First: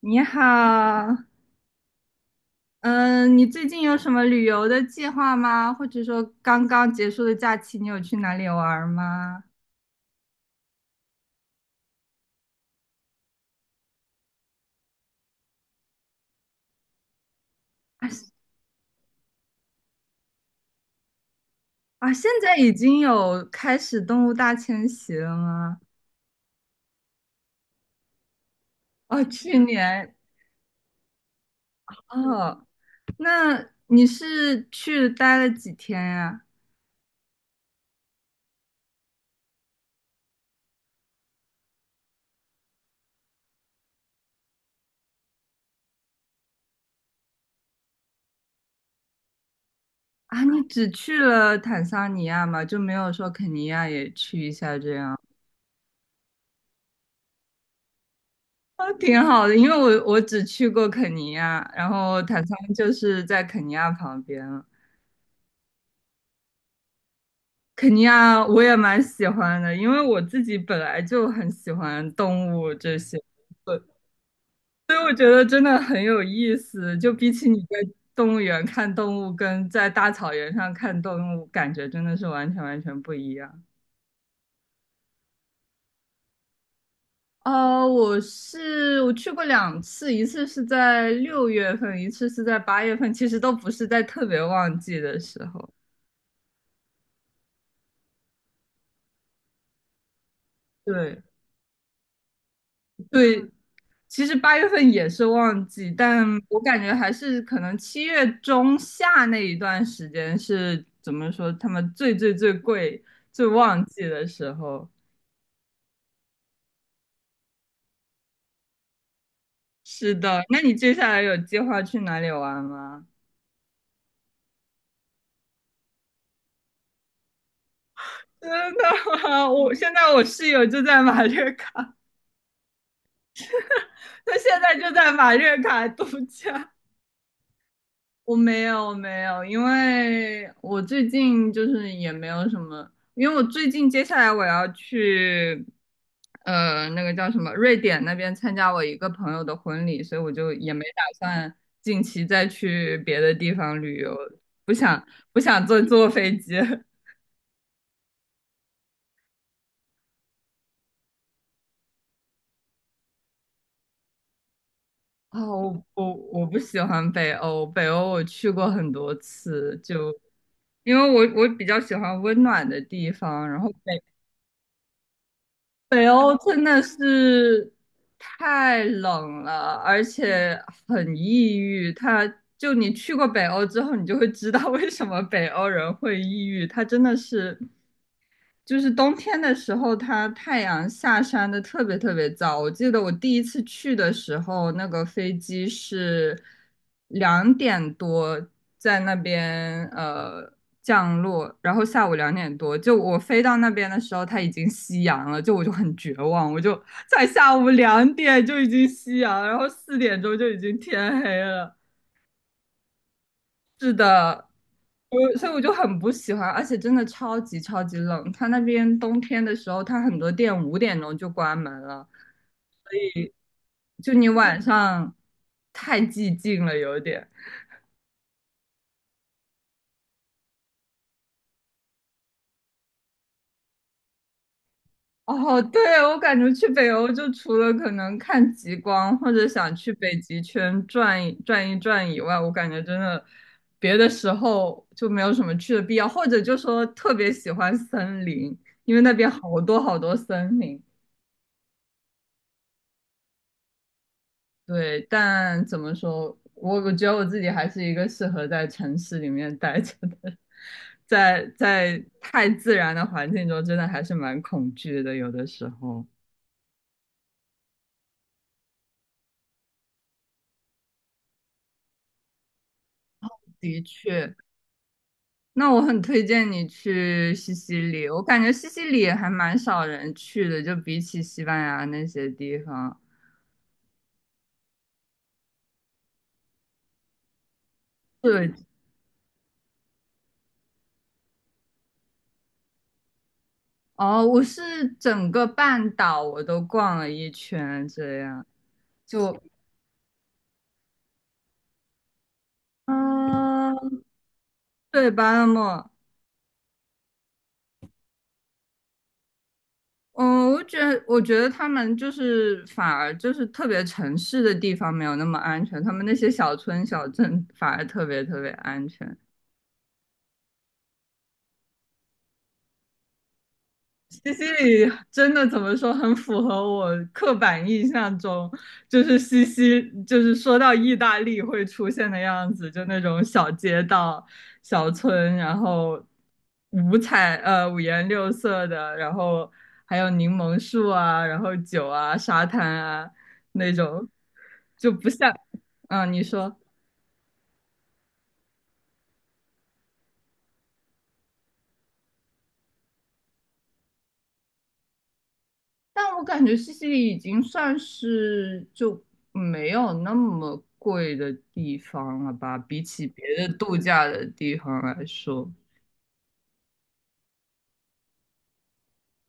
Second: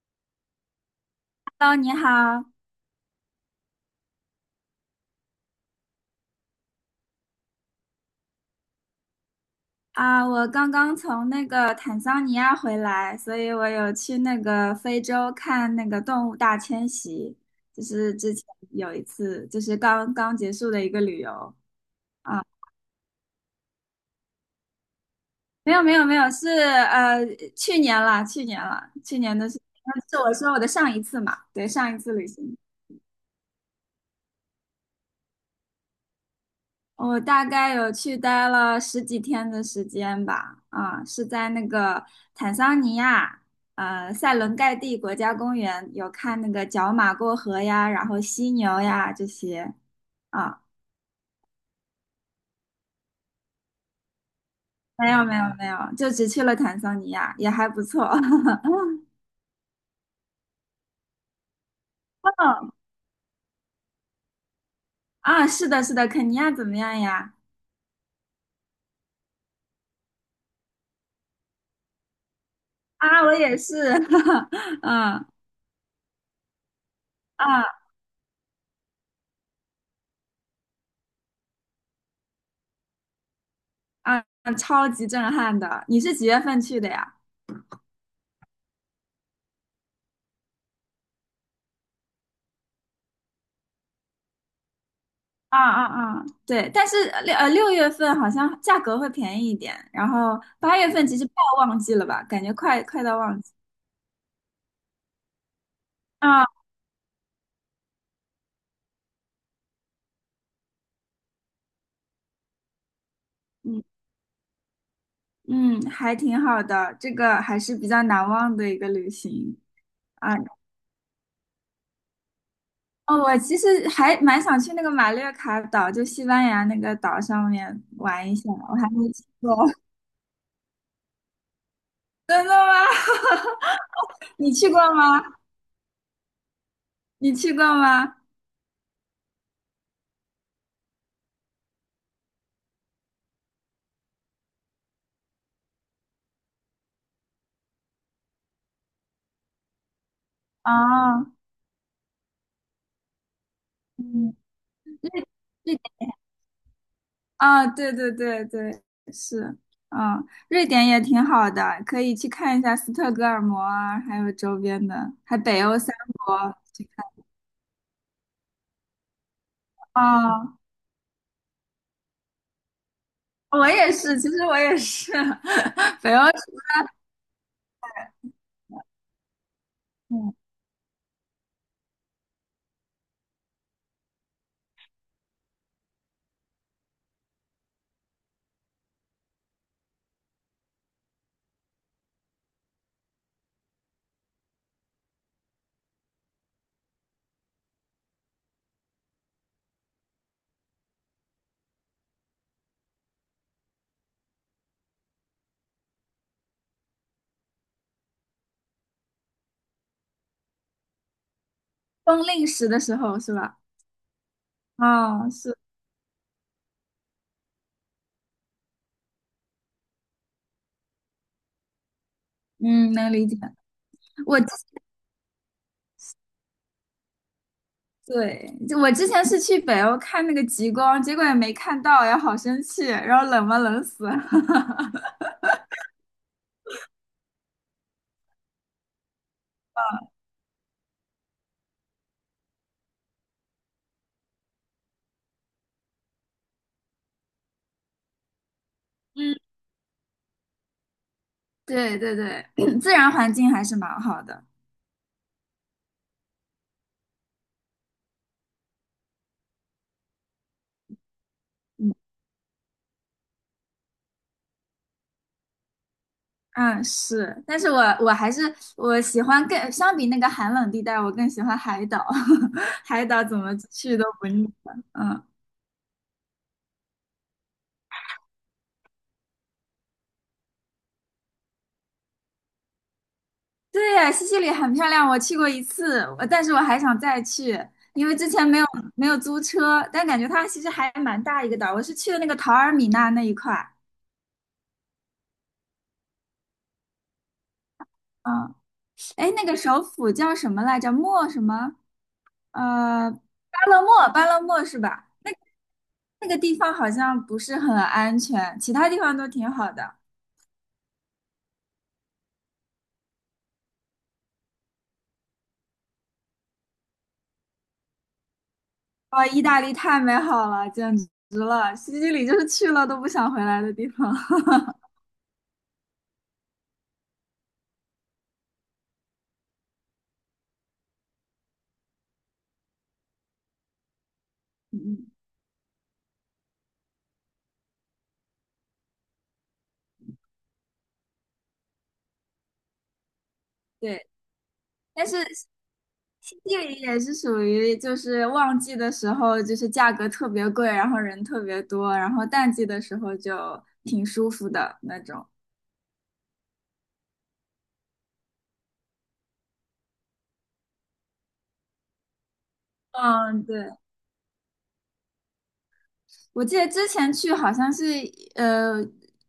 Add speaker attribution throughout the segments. Speaker 1: 你好，
Speaker 2: Hello，你好
Speaker 1: 嗯，你最近有什么旅游的计划吗？或者说刚刚结束的假期，你有去哪里玩儿吗？
Speaker 2: 啊，我刚刚从那个坦桑尼亚回来，所以我有去那个非洲看那个动物大迁徙，就
Speaker 1: 啊
Speaker 2: 是
Speaker 1: 是
Speaker 2: 之前有一次，就是刚刚结束的一个旅游
Speaker 1: 啊，现
Speaker 2: 啊。
Speaker 1: 在已经有开始动物大迁徙了
Speaker 2: 没
Speaker 1: 吗？
Speaker 2: 有没有没有，是去年了，去年了，去
Speaker 1: 哦，
Speaker 2: 年的是
Speaker 1: 去年
Speaker 2: 是我说我的上一次嘛，对，上一次旅行。
Speaker 1: 哦，那你是去待了几天呀？
Speaker 2: 我大概有去待了十几天的时间吧，啊，是在那个坦桑尼亚，塞伦盖蒂国家公园有看那个角马过河呀，然后犀牛呀这些。
Speaker 1: 啊，你
Speaker 2: 啊，
Speaker 1: 只去了坦桑尼亚吗？就没有说肯尼亚也去一下这
Speaker 2: 没
Speaker 1: 样？
Speaker 2: 有没有没有，就只去了坦桑尼亚，也还不错。
Speaker 1: 啊，挺好的，因为我只去过肯尼亚，然后坦
Speaker 2: 哦，
Speaker 1: 桑就是在肯尼亚旁边。
Speaker 2: 啊，是的，是的，肯尼亚怎么样呀？
Speaker 1: 肯尼亚我也蛮喜欢的，因为我自己本来就很喜欢动物这些，
Speaker 2: 啊，我也是。
Speaker 1: 所以我觉
Speaker 2: 嗯
Speaker 1: 得真的很有意思。就比起你在
Speaker 2: 啊
Speaker 1: 动物园看动物，跟在大草原上看动物，感觉真的是完全完全不一样。
Speaker 2: 啊啊，超级震撼的。你是几月份去的呀？
Speaker 1: 我去过两次，一次是在六月份，一次是在八月份，其实都不是在特别旺季的时
Speaker 2: 啊
Speaker 1: 候。
Speaker 2: 啊啊，对，但是六月份好像价格会便宜一点，然后八月份其
Speaker 1: 对，
Speaker 2: 实快要旺季了吧，感觉快到旺
Speaker 1: 对，
Speaker 2: 季
Speaker 1: 其实八月份也是旺季，但
Speaker 2: 啊。
Speaker 1: 我感觉还是可能七月中下那一段时间是怎么说，他们最最最贵、最
Speaker 2: 嗯
Speaker 1: 旺季的时候。
Speaker 2: 嗯，还挺好的，这个还是比较难忘的一个旅行
Speaker 1: 是
Speaker 2: 啊。
Speaker 1: 的，那你接下来有计划去哪里玩吗？
Speaker 2: 哦，我其实还蛮想去那个马略卡岛，就西班牙那个岛上面玩一 下，
Speaker 1: 真
Speaker 2: 我
Speaker 1: 的
Speaker 2: 还没去
Speaker 1: 吗？
Speaker 2: 过。
Speaker 1: 我现 在我室友就在马略卡，
Speaker 2: 真的吗？
Speaker 1: 他
Speaker 2: 你
Speaker 1: 现
Speaker 2: 去
Speaker 1: 在
Speaker 2: 过
Speaker 1: 就在
Speaker 2: 吗？
Speaker 1: 马略卡度假。
Speaker 2: 你去过吗？
Speaker 1: 我没有，因为我最近就是也没有什么，因为我最近接下来我要去，那个叫什么，瑞典那边参加我一个朋友的婚礼，所以我就也没打
Speaker 2: 啊，
Speaker 1: 算近期再去别的地方旅游，
Speaker 2: 嗯。
Speaker 1: 不想不想
Speaker 2: 瑞
Speaker 1: 坐飞机。
Speaker 2: 啊，对对对对，是，嗯，瑞典也挺好的，可以去看一下斯德哥尔摩啊，还有周边的，还
Speaker 1: 啊，
Speaker 2: 北欧
Speaker 1: 我
Speaker 2: 三
Speaker 1: 我我
Speaker 2: 国
Speaker 1: 不喜
Speaker 2: 去
Speaker 1: 欢
Speaker 2: 看。
Speaker 1: 北欧，北欧我去过很多次，就
Speaker 2: 哦，
Speaker 1: 因为我比较喜欢温暖的地方，然后
Speaker 2: 我也是，其实我也是，
Speaker 1: 北
Speaker 2: 北欧
Speaker 1: 欧
Speaker 2: 是，
Speaker 1: 真的是太冷了，而
Speaker 2: 嗯，
Speaker 1: 且很抑郁。它就你去过北欧之后，你就会知道为什么北欧人会抑郁。他真的是就是冬天的时候，它太阳下山的特别特别早。我记得我第一次去的时候，那个飞机是两点多在那边降落，然后下午两点多，就我飞到那边的时候，它已经夕阳了，就我就很绝望，我就在下午两点就已经夕阳，然后四点钟就已经天黑了。
Speaker 2: 冬令时的时候是吧？
Speaker 1: 是的，我
Speaker 2: 啊，
Speaker 1: 所以
Speaker 2: 是，
Speaker 1: 我就很不喜欢，而且真的超级超级冷。它那边冬天的时候，它很多店五点钟就关门了，所
Speaker 2: 嗯，能理
Speaker 1: 以
Speaker 2: 解。
Speaker 1: 就你
Speaker 2: 我
Speaker 1: 晚上太寂静了，有点。
Speaker 2: 对，就我之前是去北欧看那个极光，结果也没看到，呀，好生气，然后冷死。
Speaker 1: 哦，对，我感觉去北欧就除了可能看极光或者想去北极圈转一转以外，我感觉真的别的时候就没有什么去的必要，或者就说特别喜欢森林，因为那边
Speaker 2: 嗯，
Speaker 1: 好多好多森林。
Speaker 2: 对对对，自然环境还是蛮好的。
Speaker 1: 对，但怎么说，我觉得我自己还是一个适合在城市里面待着的，在
Speaker 2: 嗯。
Speaker 1: 在太自然的环境中，真的还是蛮恐惧的，有的时候。
Speaker 2: 嗯，是，但是我还是我喜欢更相比那个寒冷地带，我更喜欢海岛。海岛怎么
Speaker 1: 的
Speaker 2: 去都不
Speaker 1: 确，
Speaker 2: 腻的。嗯，
Speaker 1: 那我很推荐你去西西里，我感觉西西里还蛮少人去的，就比起西班牙那些地方。
Speaker 2: 对，西西里很漂亮，我去过一次，但是我还想再去，因为之前
Speaker 1: 对，
Speaker 2: 没有租车，但感觉它其实还蛮大一个岛。我是去的那个陶尔米纳那一块儿。
Speaker 1: 哦，我是整个半岛我都逛了一圈，这样
Speaker 2: 嗯，哎，
Speaker 1: 就，
Speaker 2: 那个首府叫什么来着？莫什么？巴勒
Speaker 1: 嗯、
Speaker 2: 莫，巴勒莫是吧？
Speaker 1: 对，巴勒莫。
Speaker 2: 那个地方好像不是很安全，其他地方都挺好的。
Speaker 1: 嗯，我觉得他们就是反而就是特别城市的地方没有那么安全，他们那些小村小镇反而特别特别安全。
Speaker 2: 哦，意大利太美好了，简直了！西西里就是去了都不想回来的地方。
Speaker 1: 西西 里真的怎么说，很符合我刻板印象中，就是就是说到意大利会出现的样子，就那种小街道、小
Speaker 2: 嗯，
Speaker 1: 村，然后五颜六色的，然后还有柠檬树啊，然后酒啊、沙滩啊那
Speaker 2: 对，
Speaker 1: 种，就
Speaker 2: 但
Speaker 1: 不
Speaker 2: 是
Speaker 1: 像，嗯，你
Speaker 2: 西
Speaker 1: 说。
Speaker 2: 西里也是属于就是旺季的时候，就是价格特别贵，然后人特别多，然后淡季的时候就挺舒服的那种。
Speaker 1: 但我感觉西西里已经算是就没有那么贵的地方了吧，比起别
Speaker 2: 嗯，
Speaker 1: 的
Speaker 2: 对。
Speaker 1: 度假的地方来说。
Speaker 2: 我记得之前去好像是呃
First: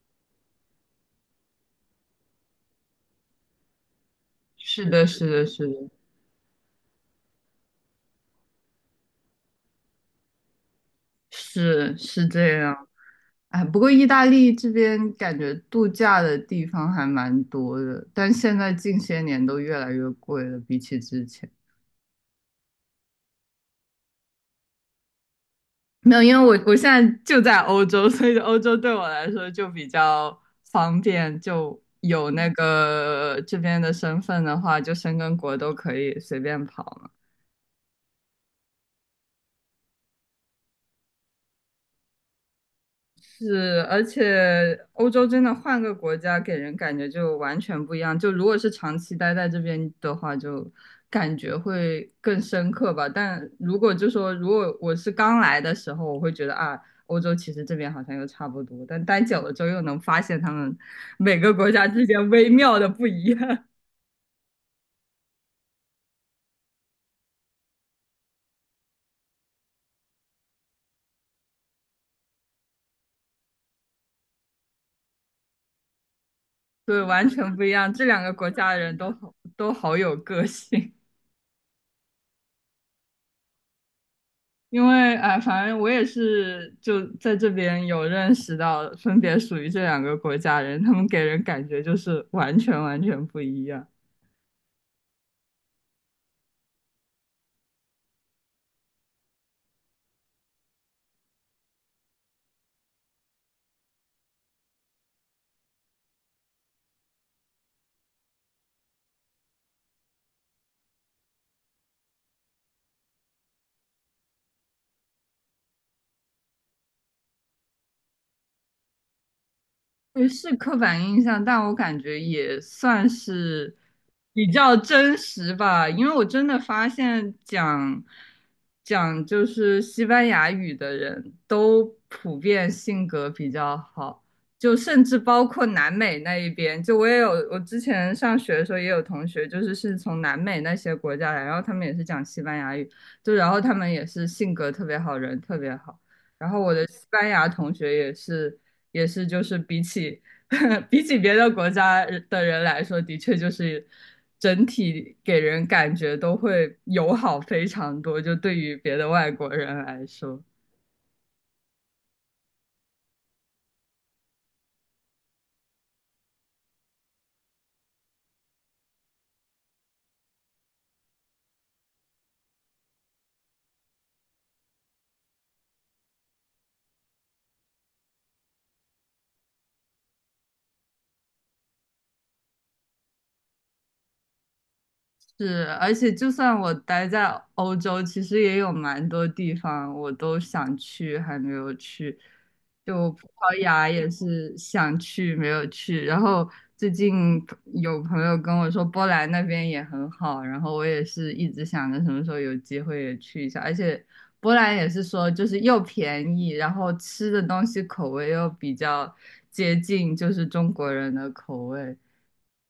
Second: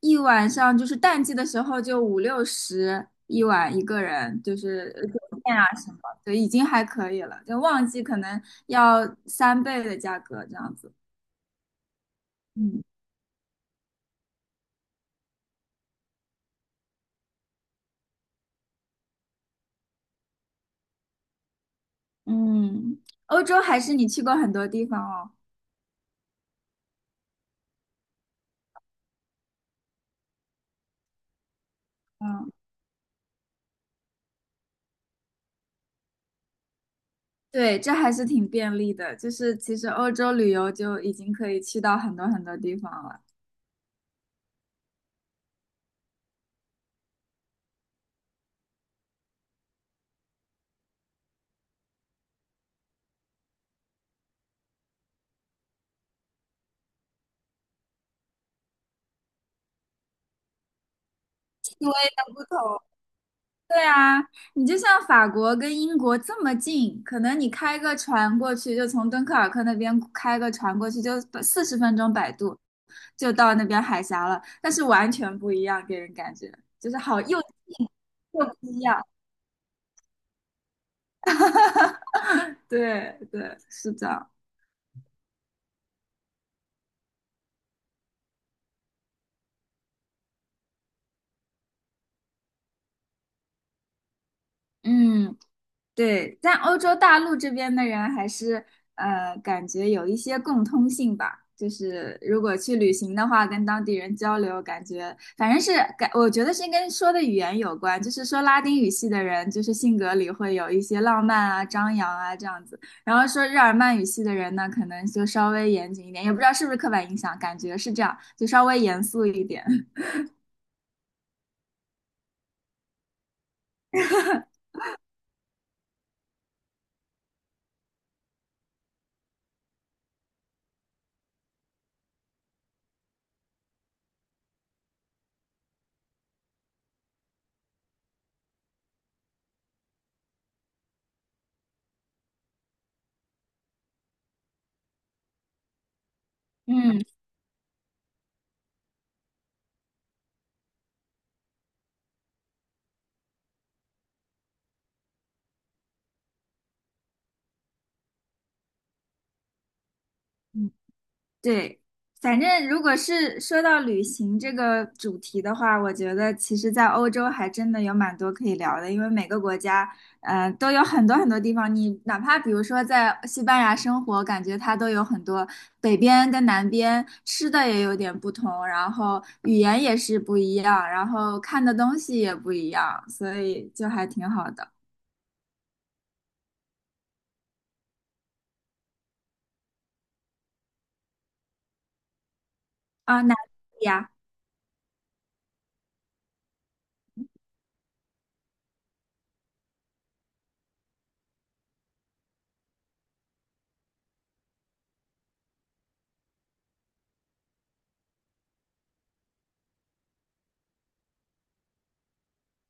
Speaker 2: 一晚上，就是淡季的时候就五六十一晚一个人，就
Speaker 1: 是
Speaker 2: 是
Speaker 1: 的，
Speaker 2: 酒
Speaker 1: 是的，
Speaker 2: 店啊
Speaker 1: 是的，
Speaker 2: 什么，对，已经还可以了。就旺季可能要三倍的价格这样子。
Speaker 1: 是是这样。
Speaker 2: 嗯
Speaker 1: 哎，不过意大利这边感觉度假的地方还蛮多的，但现在近些年都越来越贵了，比起之前。
Speaker 2: 嗯，欧洲还是你去过很多地方哦。
Speaker 1: 没有，因为我现在就在欧洲，所以欧洲对我来说就比较方便，就有那
Speaker 2: 嗯，
Speaker 1: 个这边的身份的话，就申根国都可以随便跑了。
Speaker 2: 对，这还是挺便利的，就是其实欧洲旅游就已经可以去到很多很多地方了，
Speaker 1: 是，而且欧洲真的换个国家，给人感觉就完全不一样。就如果是长期待在这边的话，就感觉会更深刻吧。但如果就说，如果我是刚来的时候，我会觉得啊，欧洲其实这边好像又差不多。但待久了之后，又能发现他们每个国家
Speaker 2: 因为。
Speaker 1: 之间
Speaker 2: 不
Speaker 1: 微妙
Speaker 2: 同。
Speaker 1: 的不一样，
Speaker 2: 对啊，你就像法国跟英国这么近，可能你开个船过去，就从敦刻尔克那边开个船过去，就40分钟摆渡就到那边海峡了，但是完全不一样，给人感觉 就是
Speaker 1: 对，
Speaker 2: 好
Speaker 1: 完
Speaker 2: 又
Speaker 1: 全不一样。这两个
Speaker 2: 又
Speaker 1: 国
Speaker 2: 不
Speaker 1: 家
Speaker 2: 一
Speaker 1: 的人
Speaker 2: 样。
Speaker 1: 都好，都好有个性。
Speaker 2: 对对，是的，
Speaker 1: 因为哎，反正我也是就在这边有认识到，分别属于这两个国家人，他们给人感觉就是完全完全不一样。
Speaker 2: 嗯，对，但欧洲大陆这边的人还是感觉有一些共通性吧。就是如果去旅行的话，跟当地人交流，感觉反正是我觉得是跟说的语言有关。就是说拉丁语系的人，就是性格里会有一些浪漫啊、张扬啊这样子。然后说日耳曼语系的人呢，可能就稍微严谨一点，也不知道是不是刻板印象，感觉是这样，就稍微严肃一点。
Speaker 1: 也是刻板印象，但我感觉也算是比较真实吧，因为我真的发现讲就是西班牙语的人都普遍性格比较好，就甚至包括南美那一边，就我也有我之前上学的时候也有同学，就是是从南美那些国家来，然后他们也是讲西班牙语，就然后他们也是性格特别好，人特别好。然后 我的
Speaker 2: 嗯。
Speaker 1: 西班牙同学也是，也是就是比起 比起别的国家的人来说，的确就是整体给人感觉都会友好非常多，就对于别的外国人来说。
Speaker 2: 对，反正如果是说到旅行这个主题的话，我觉得其实，在欧洲还真的有蛮多可以聊的，因为每个国家，都有很多很多地方。你哪怕比如说在西班牙生活，感觉它都有很多北边跟南边吃的也有点不同，然后语言也是不一样，然后看的东西也不一样，所以就还挺好的
Speaker 1: 是，而且就算我待在欧洲，其实也有蛮多地方我都想去，还没有去。就
Speaker 2: 啊。
Speaker 1: 葡
Speaker 2: 哪
Speaker 1: 萄
Speaker 2: 里
Speaker 1: 牙也
Speaker 2: 呀？
Speaker 1: 是想去，没有去。然后最近有朋友跟我说波兰那边也很好，然后我也是一直想着什么时候有机会也去一下。而且波兰也是说就是又便宜，然后吃的东西口味又比较接近就是中国人的口味。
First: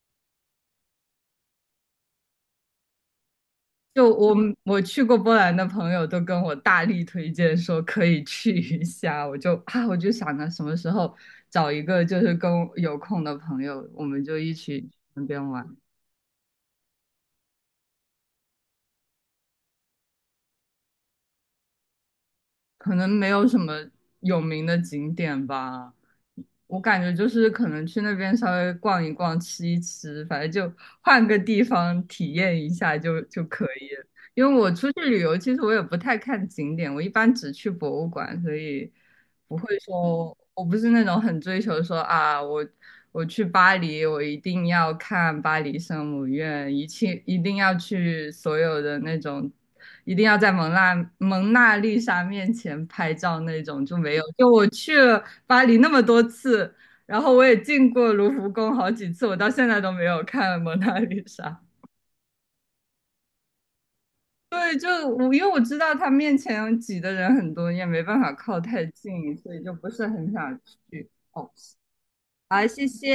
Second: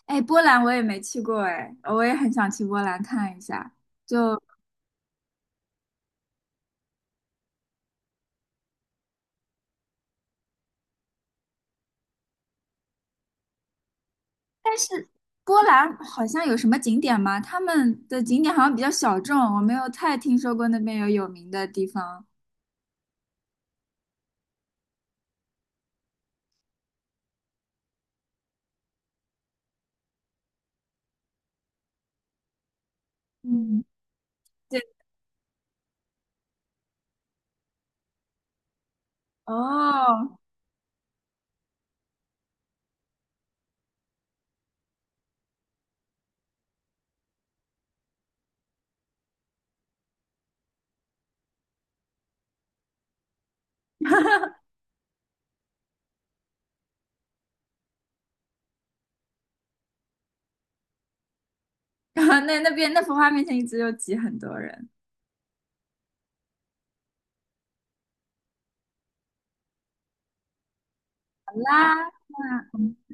Speaker 2: 哎，波兰我也没去过，哎，我也很想去波兰看一下。
Speaker 1: 就我
Speaker 2: 就
Speaker 1: 我去过波兰的朋友都跟我大力推荐说可以去一下，我就想着什么时候找一个就是跟我有空的朋友，我们就一起去那边
Speaker 2: 波
Speaker 1: 玩。
Speaker 2: 兰好像有什么景点吗？他们的景点好像比较小众，我没有太听说过那边有有名的地方。
Speaker 1: 可能没有什么有名的景点吧。我感觉就是可能去那边稍微逛一逛、吃一吃，反正就换个地方体验一下就可
Speaker 2: 嗯，
Speaker 1: 以了。因为我
Speaker 2: 对，
Speaker 1: 出去旅游，其实我也不太看景点，我一般只去博物馆，所以不会
Speaker 2: 哦，
Speaker 1: 说，我不是那种很追求说啊，我去巴黎，我一定要看巴黎圣母院，一切一定要去所有的那种一定要在蒙娜丽莎面前拍照那种就没有。就我去了巴黎那么多次，然后我也进过卢浮宫好几次，我到现在都没有看蒙娜丽莎。
Speaker 2: 那边那幅画面前一直有挤很多
Speaker 1: 对，就
Speaker 2: 人。
Speaker 1: 我因为我知道他面前挤的人很多，也没办法靠太近，所以就不是很想去。哦，
Speaker 2: 好啦，
Speaker 1: 好，
Speaker 2: 那我
Speaker 1: 谢
Speaker 2: 们
Speaker 1: 谢，